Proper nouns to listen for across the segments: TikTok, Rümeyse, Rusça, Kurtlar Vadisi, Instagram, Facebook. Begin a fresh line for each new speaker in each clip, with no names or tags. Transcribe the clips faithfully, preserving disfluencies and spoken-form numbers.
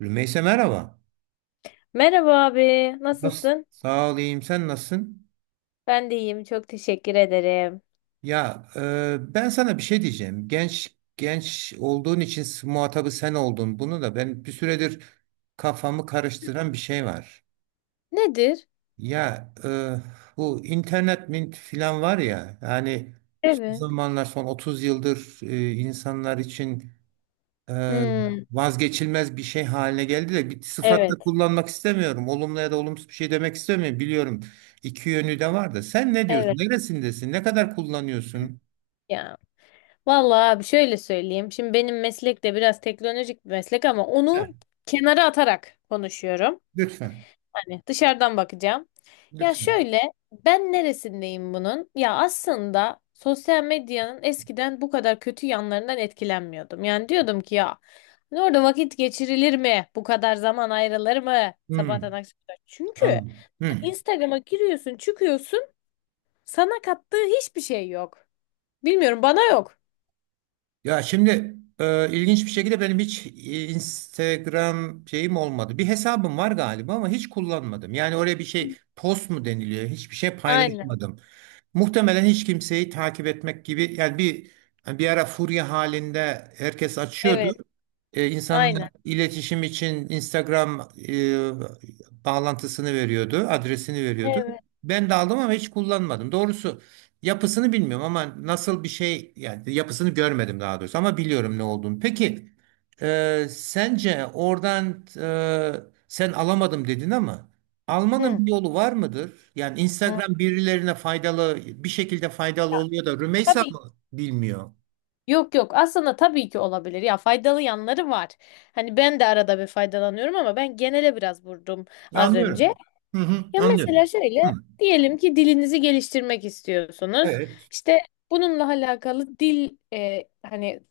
Rümeyse merhaba.
Merhaba abi,
Nasıl?
nasılsın?
Sağ olayım. Sen nasılsın?
Ben de iyiyim, çok teşekkür ederim.
Ya e, ben sana bir şey diyeceğim. Genç genç olduğun için s- muhatabı sen oldun. Bunu da ben bir süredir kafamı karıştıran bir şey var.
Nedir?
Ya e, bu internet mint filan var ya. Yani son
Evet.
zamanlar son otuz yıldır e, insanlar için e,
Hmm,
vazgeçilmez bir şey haline geldi de bir sıfat
evet,
da kullanmak istemiyorum. Olumlu ya da olumsuz bir şey demek istemiyorum. Biliyorum iki yönü de var da. Sen ne
evet
diyorsun? Neresindesin? Ne kadar kullanıyorsun?
ya. Vallahi abi şöyle söyleyeyim. Şimdi benim meslek de biraz teknolojik bir meslek ama
Heh,
onu kenara atarak konuşuyorum.
lütfen.
Yani dışarıdan bakacağım. Ya
Lütfen.
şöyle, ben neresindeyim bunun? Ya aslında sosyal medyanın eskiden bu kadar kötü yanlarından etkilenmiyordum. Yani diyordum ki ya hani orada vakit geçirilir mi? Bu kadar zaman ayrılır mı? Sabahtan
Hmm,
akşama kadar. Çünkü
anladım. Hmm.
Instagram'a giriyorsun, çıkıyorsun. Sana kattığı hiçbir şey yok. Bilmiyorum, bana yok.
Ya şimdi e, ilginç bir şekilde benim hiç e, Instagram şeyim olmadı. Bir hesabım var galiba ama hiç kullanmadım. Yani oraya bir şey post mu deniliyor? Hiçbir şey
Aynen.
paylaşmadım. Muhtemelen hiç kimseyi takip etmek gibi yani bir yani bir ara furya halinde herkes açıyordu.
Evet.
Ee, insanlar
Aynen.
iletişim için Instagram e, bağlantısını veriyordu, adresini veriyordu.
Evet.
Ben de aldım ama hiç kullanmadım. Doğrusu yapısını bilmiyorum ama nasıl bir şey yani yapısını görmedim daha doğrusu ama biliyorum ne olduğunu. Peki e, sence oradan e, sen alamadım dedin ama.
Hı.
Almanın bir yolu var mıdır? Yani
Hı.
Instagram birilerine faydalı bir şekilde faydalı oluyor da Rümeysa
Tabii.
mı bilmiyor?
Yok yok, aslında tabii ki olabilir, ya faydalı yanları var. Hani ben de arada bir faydalanıyorum ama ben genele biraz vurdum
Ya,
az önce.
anlıyorum. Hı hı,
Ya
anlıyorum.
mesela
Hı,
şöyle diyelim ki dilinizi geliştirmek istiyorsunuz.
evet.
İşte bununla alakalı dil e, hani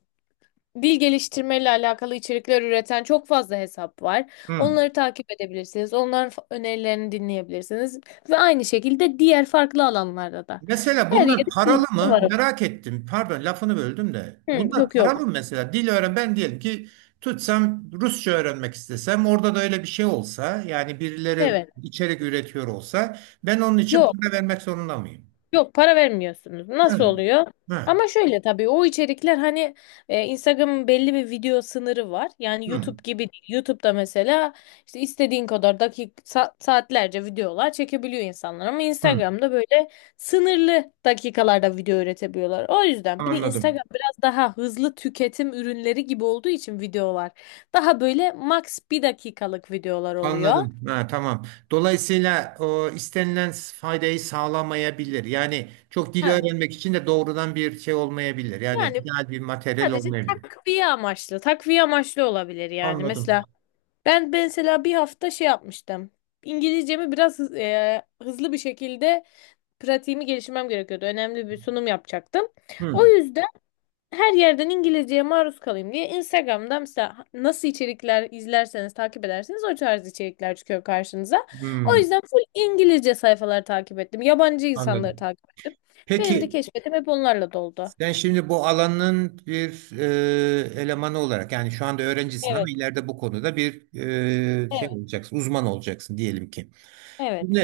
dil geliştirmeyle alakalı içerikler üreten çok fazla hesap var.
Hı.
Onları takip edebilirsiniz. Onların fa- önerilerini dinleyebilirsiniz ve aynı şekilde diğer farklı alanlarda da.
Mesela
Her yerde
bunlar
bilgi
paralı mı?
var.
Merak ettim. Pardon lafını böldüm de.
Hı,
Bunlar
yok yok.
paralı mı mesela? Dil öğren ben diyelim ki tutsam Rusça öğrenmek istesem orada da öyle bir şey olsa yani birileri
Evet.
içerik üretiyor olsa ben onun için
Yok.
para vermek zorunda mıyım?
Yok, para vermiyorsunuz. Nasıl
Yani.
oluyor?
Ha.
Ama şöyle, tabii o içerikler hani e, Instagram'ın belli bir video sınırı var. Yani
Hı.
YouTube gibi değil. YouTube'da mesela işte istediğin kadar dakik sa- saatlerce videolar çekebiliyor insanlar ama
Hı.
Instagram'da böyle sınırlı dakikalarda video üretebiliyorlar. O yüzden bir de
Anladım.
Instagram biraz daha hızlı tüketim ürünleri gibi olduğu için videolar daha böyle max bir dakikalık videolar oluyor.
Anladım. Ha, tamam. Dolayısıyla o istenilen faydayı sağlamayabilir. Yani çok dil
Ha.
öğrenmek için de doğrudan bir şey olmayabilir. Yani
Yani
ideal bir materyal
sadece
olmayabilir.
takviye amaçlı. Takviye amaçlı olabilir yani.
Anladım.
Mesela ben ben mesela bir hafta şey yapmıştım. İngilizcemi biraz hız- e, hızlı bir şekilde pratiğimi geliştirmem gerekiyordu. Önemli bir sunum yapacaktım. O
Hmm.
yüzden her yerden İngilizceye maruz kalayım diye Instagram'da mesela nasıl içerikler izlerseniz, takip ederseniz o tarz içerikler çıkıyor karşınıza. O
Hmm.
yüzden full İngilizce sayfaları takip ettim. Yabancı insanları
Anladım.
takip ettim. Benim de
Peki
keşfetim hep onlarla doldu.
sen şimdi bu alanın bir e, elemanı olarak yani şu anda öğrencisin ama
Evet,
ileride bu konuda bir e, şey
evet,
olacaksın, uzman olacaksın diyelim ki. Şimdi
evet.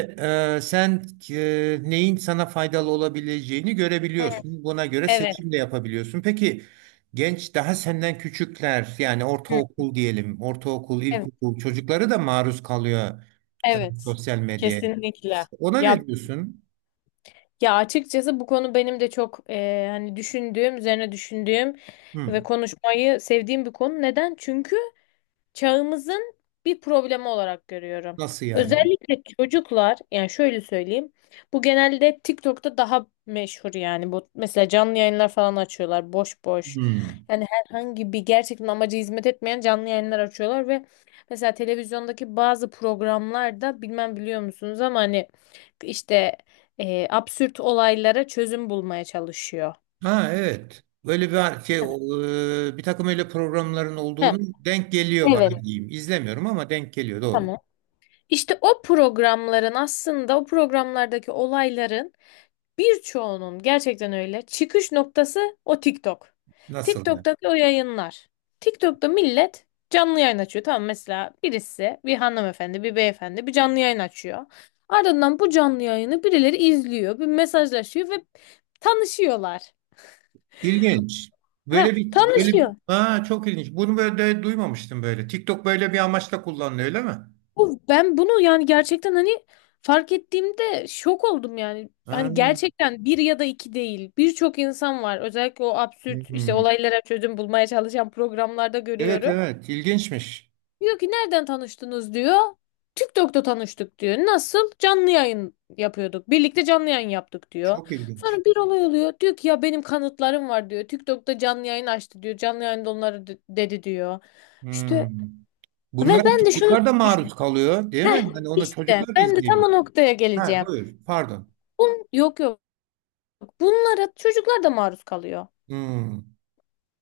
e, sen e, neyin sana faydalı olabileceğini
Hı,
görebiliyorsun. Buna göre
evet.
seçim de yapabiliyorsun. Peki genç daha senden küçükler yani
Hı,
ortaokul diyelim, ortaokul,
evet,
ilkokul çocukları da maruz kalıyor e,
evet.
sosyal medyaya.
Kesinlikle.
İşte ona
Ya,
ne diyorsun?
ya açıkçası bu konu benim de çok e, hani düşündüğüm, üzerine düşündüğüm ve
Hmm.
konuşmayı sevdiğim bir konu. Neden? Çünkü çağımızın bir problemi olarak görüyorum.
Nasıl yani?
Özellikle çocuklar, yani şöyle söyleyeyim. Bu genelde TikTok'ta daha meşhur, yani bu mesela canlı yayınlar falan açıyorlar boş boş.
Hmm.
Yani herhangi bir gerçekten amaca hizmet etmeyen canlı yayınlar açıyorlar ve mesela televizyondaki bazı programlarda bilmem biliyor musunuz ama hani işte e, absürt olaylara çözüm bulmaya çalışıyor.
Ha, evet. Böyle bir şey o, e, bir takım öyle programların
Heh,
olduğunu denk geliyor
evet.
bana diyeyim. İzlemiyorum ama denk geliyor doğru.
Tamam. İşte o programların, aslında o programlardaki olayların birçoğunun gerçekten öyle. Çıkış noktası o TikTok.
Nasıl yani?
TikTok'taki o yayınlar. TikTok'ta millet canlı yayın açıyor. Tamam, mesela birisi, bir hanımefendi bir beyefendi bir canlı yayın açıyor. Ardından bu canlı yayını birileri izliyor. Bir mesajlaşıyor ve tanışıyorlar.
İlginç.
Ha,
Böyle bir böyle
tanışıyor.
ha çok ilginç. Bunu böyle de duymamıştım böyle. TikTok böyle bir amaçla kullanılıyor öyle mi?
Bu- Ben bunu yani gerçekten hani fark ettiğimde şok oldum yani.
Ha.
Hani gerçekten bir ya da iki değil. Birçok insan var. Özellikle o absürt işte
Hmm.
olaylara çözüm bulmaya çalışan programlarda
Evet,
görüyorum.
evet, ilginçmiş.
Diyor ki nereden tanıştınız diyor. TikTok'ta tanıştık diyor. Nasıl? Canlı yayın yapıyorduk. Birlikte canlı yayın yaptık diyor.
Çok ilginç.
Sonra bir olay oluyor. Diyor ki ya benim kanıtlarım var diyor. TikTok'ta canlı yayın açtı diyor. Canlı yayında onları de- dedi diyor.
Hmm.
İşte
Bunlara
ve ben de şunu,
çocuklar da maruz kalıyor değil mi? Yani onu
İşte
çocuklar da
ben de tam
izleyebilir.
o noktaya
Ha,
geleceğim.
buyur pardon.
Bun, yok yok. Bunlara çocuklar da maruz kalıyor.
Hmm.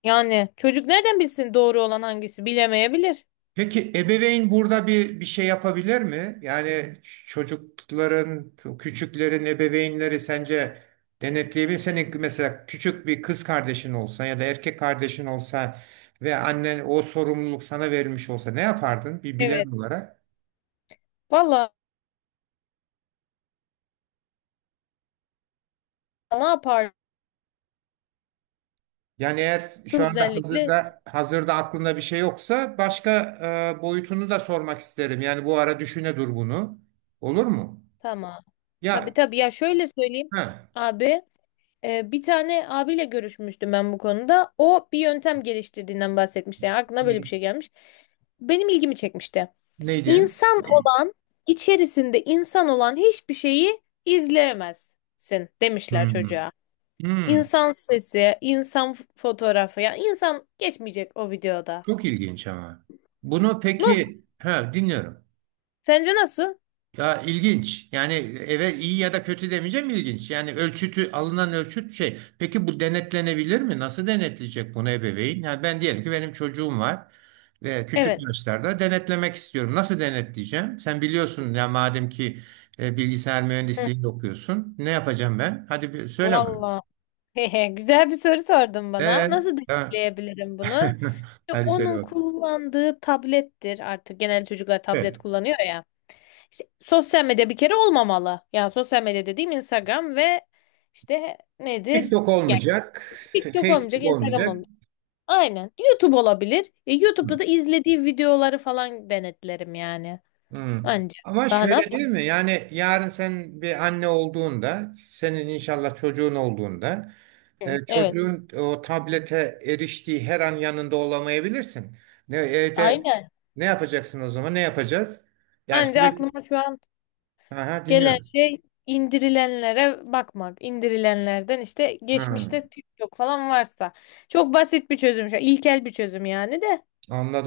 Yani çocuk nereden bilsin, doğru olan hangisi bilemeyebilir.
Peki ebeveyn burada bir bir şey yapabilir mi? Yani ç- çocukların, küçüklerin ebeveynleri sence denetleyebilir mi? Senin mesela küçük bir kız kardeşin olsa ya da erkek kardeşin olsa ve annen o sorumluluk sana verilmiş olsa ne yapardın bir bilen
Evet.
olarak?
Valla, ne yaparsın
Yani eğer şu anda
özellikle?
hazırda hazırda aklında bir şey yoksa başka e, boyutunu da sormak isterim. Yani bu ara düşüne dur bunu. Olur mu?
Tamam. Tabii
Ya,
tabii. Ya şöyle söyleyeyim.
ha.
Abi, e, bir tane abiyle görüşmüştüm ben bu konuda. O bir yöntem geliştirdiğinden bahsetmişti. Yani aklına böyle bir
Ne-
şey gelmiş. Benim ilgimi çekmişti.
Neydi?
İnsan olan, içerisinde insan olan hiçbir şeyi izleyemezsin demişler
Hmm.
çocuğa.
Hmm,
İnsan sesi, insan f- fotoğrafı, ya insan geçmeyecek o videoda.
çok ilginç ama. Bunu
Nasıl?
peki, ha dinliyorum.
Sence nasıl?
Ya, ilginç. Yani eve iyi ya da kötü demeyeceğim ilginç. Yani ölçütü alınan ölçüt şey. Peki bu denetlenebilir mi? Nasıl denetleyecek bunu ebeveyn? Yani ben diyelim ki benim çocuğum var ve küçük
Evet.
yaşlarda denetlemek istiyorum. Nasıl denetleyeceğim? Sen biliyorsun ya madem ki e, bilgisayar
Hı,
mühendisliğinde okuyorsun. Ne yapacağım ben? Hadi bir söyle bana.
vallahi. Hehe, güzel bir soru sordun bana.
Ee,
Nasıl
ha.
deneyimleyebilirim bunu? İşte
Hadi söyle
onun
bak.
kullandığı tablettir artık. Genel çocuklar tablet
Evet.
kullanıyor ya. İşte sosyal medya bir kere olmamalı. Yani sosyal medya dediğim Instagram ve işte nedir?
TikTok olmayacak, F-
TikTok olmayacak,
Facebook
Instagram
olmayacak.
olmayacak. Aynen. YouTube olabilir. E,
Hı,
YouTube'da da izlediği videoları falan denetlerim yani.
hı.
Anca.
Ama
Daha ne
şöyle
yapacağım
değil mi? Yani yarın sen bir anne olduğunda, senin inşallah çocuğun olduğunda,
ki?
e,
Evet.
çocuğun o tablete eriştiği her an yanında olamayabilirsin. Ne evde
Aynen.
ne yapacaksın o zaman? Ne yapacağız? Yani
Anca
sürekli
aklıma şu an
aha,
gelen
dinliyorum.
şey indirilenlere bakmak. İndirilenlerden işte
Ha,
geçmişte TikTok falan varsa. Çok basit bir çözüm. Şu an, ilkel bir çözüm yani de.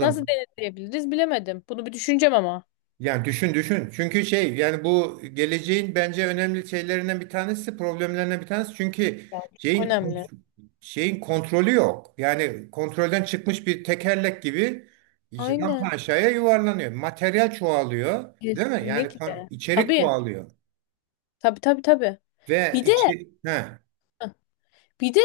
Nasıl denetleyebiliriz bilemedim. Bunu bir düşüneceğim ama.
Yani düşün düşün. Çünkü şey yani bu geleceğin bence önemli şeylerinden bir tanesi, problemlerinden bir tanesi. Çünkü
Ya, çok
şeyin
önemli.
kont- şeyin kontrolü yok. Yani kontrolden çıkmış bir tekerlek gibi
Aynen.
paşaya yuvarlanıyor. Materyal çoğalıyor, değil mi? Yani kon-
Kesinlikle.
içerik
Tabii.
çoğalıyor
Tabii tabii tabii.
ve
Bir de
içi ha,
Bir de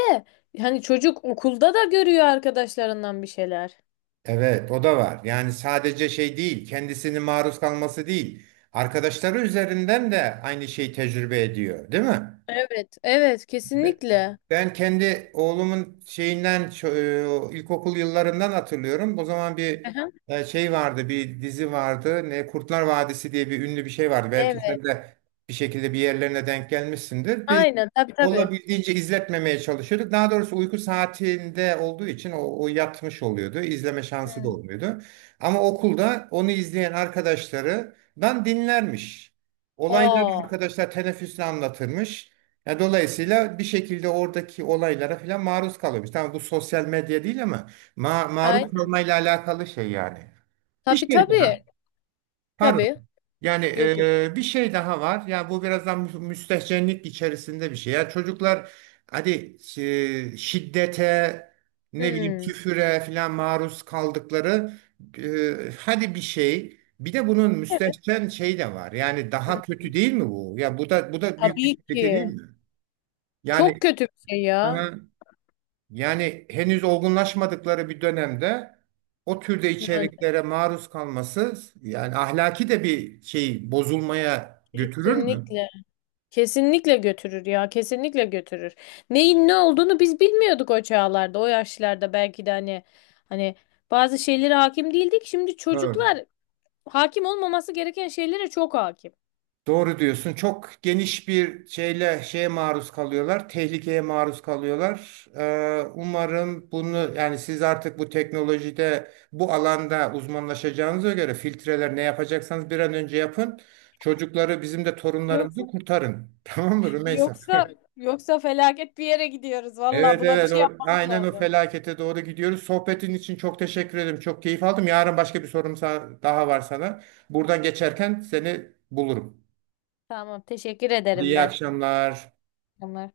hani çocuk okulda da görüyor arkadaşlarından bir şeyler.
evet, o da var. Yani sadece şey değil, kendisini maruz kalması değil. Arkadaşları üzerinden de aynı şeyi tecrübe ediyor, değil mi?
Evet, evet kesinlikle.
Ben kendi oğlumun şeyinden şu- e, ilkokul yıllarından hatırlıyorum. O zaman bir
Aha.
e, şey vardı, bir dizi vardı. Ne Kurtlar Vadisi diye bir ünlü bir şey vardı. Belki
Evet.
sen de bir şekilde bir yerlerine denk gelmişsindir. Biz
Aynen tabii tabii.
olabildiğince izletmemeye çalışıyorduk. Daha doğrusu uyku saatinde olduğu için o, o yatmış oluyordu. İzleme şansı da
Hmm.
olmuyordu. Ama okulda onu izleyen arkadaşlarından dinlermiş. Olayları
Aa,
arkadaşlar teneffüsle anlatırmış. Ya dolayısıyla bir şekilde oradaki olaylara falan maruz kalıyormuş. Tamam bu sosyal medya değil ama ma
ay,
maruz kalmayla alakalı şey yani. Bir
tabii
şey
tabii.
daha. Pardon.
Tabii.
Yani
Yok yok.
e, bir şey daha var. Ya bu biraz da mü- müstehcenlik içerisinde bir şey. Ya çocuklar hadi e, şiddete, ne bileyim
Hmm.
küfüre falan maruz kaldıkları e, hadi bir şey. Bir de bunun
Evet.
müstehcen şey de var. Yani
Hı.
daha kötü değil mi bu? Ya bu da bu da büyük bir
Tabii
tehlike değil
ki.
mi?
Çok kötü bir şey ya.
Yani yani henüz olgunlaşmadıkları bir dönemde o türde
Yani
içeriklere maruz kalması yani ahlaki de bir şey bozulmaya götürür mü?
kesinlikle. Kesinlikle götürür ya. Kesinlikle götürür. Neyin ne olduğunu biz bilmiyorduk o çağlarda, o yaşlarda belki de hani, hani bazı şeylere hakim değildik. Şimdi
Evet.
çocuklar hakim olmaması gereken şeylere çok hakim.
Doğru diyorsun. Çok geniş bir şeyle şeye maruz kalıyorlar. Tehlikeye maruz kalıyorlar. Ee, umarım bunu yani siz artık bu teknolojide bu alanda uzmanlaşacağınıza göre filtreler ne yapacaksanız bir an önce yapın. Çocukları bizim de torunlarımızı
Yoksa
kurtarın. Tamam mı Rümeysa?
yoksa yoksa felaket bir yere gidiyoruz. Valla
Evet,
buna bir
evet,
şey
o,
yapmamız
aynen o
lazım.
felakete doğru gidiyoruz. Sohbetin için çok teşekkür ederim. Çok keyif aldım. Yarın başka bir sorum sa- daha var sana. Buradan geçerken seni bulurum.
Tamam, teşekkür ederim
İyi
ben.
akşamlar.
Tamam.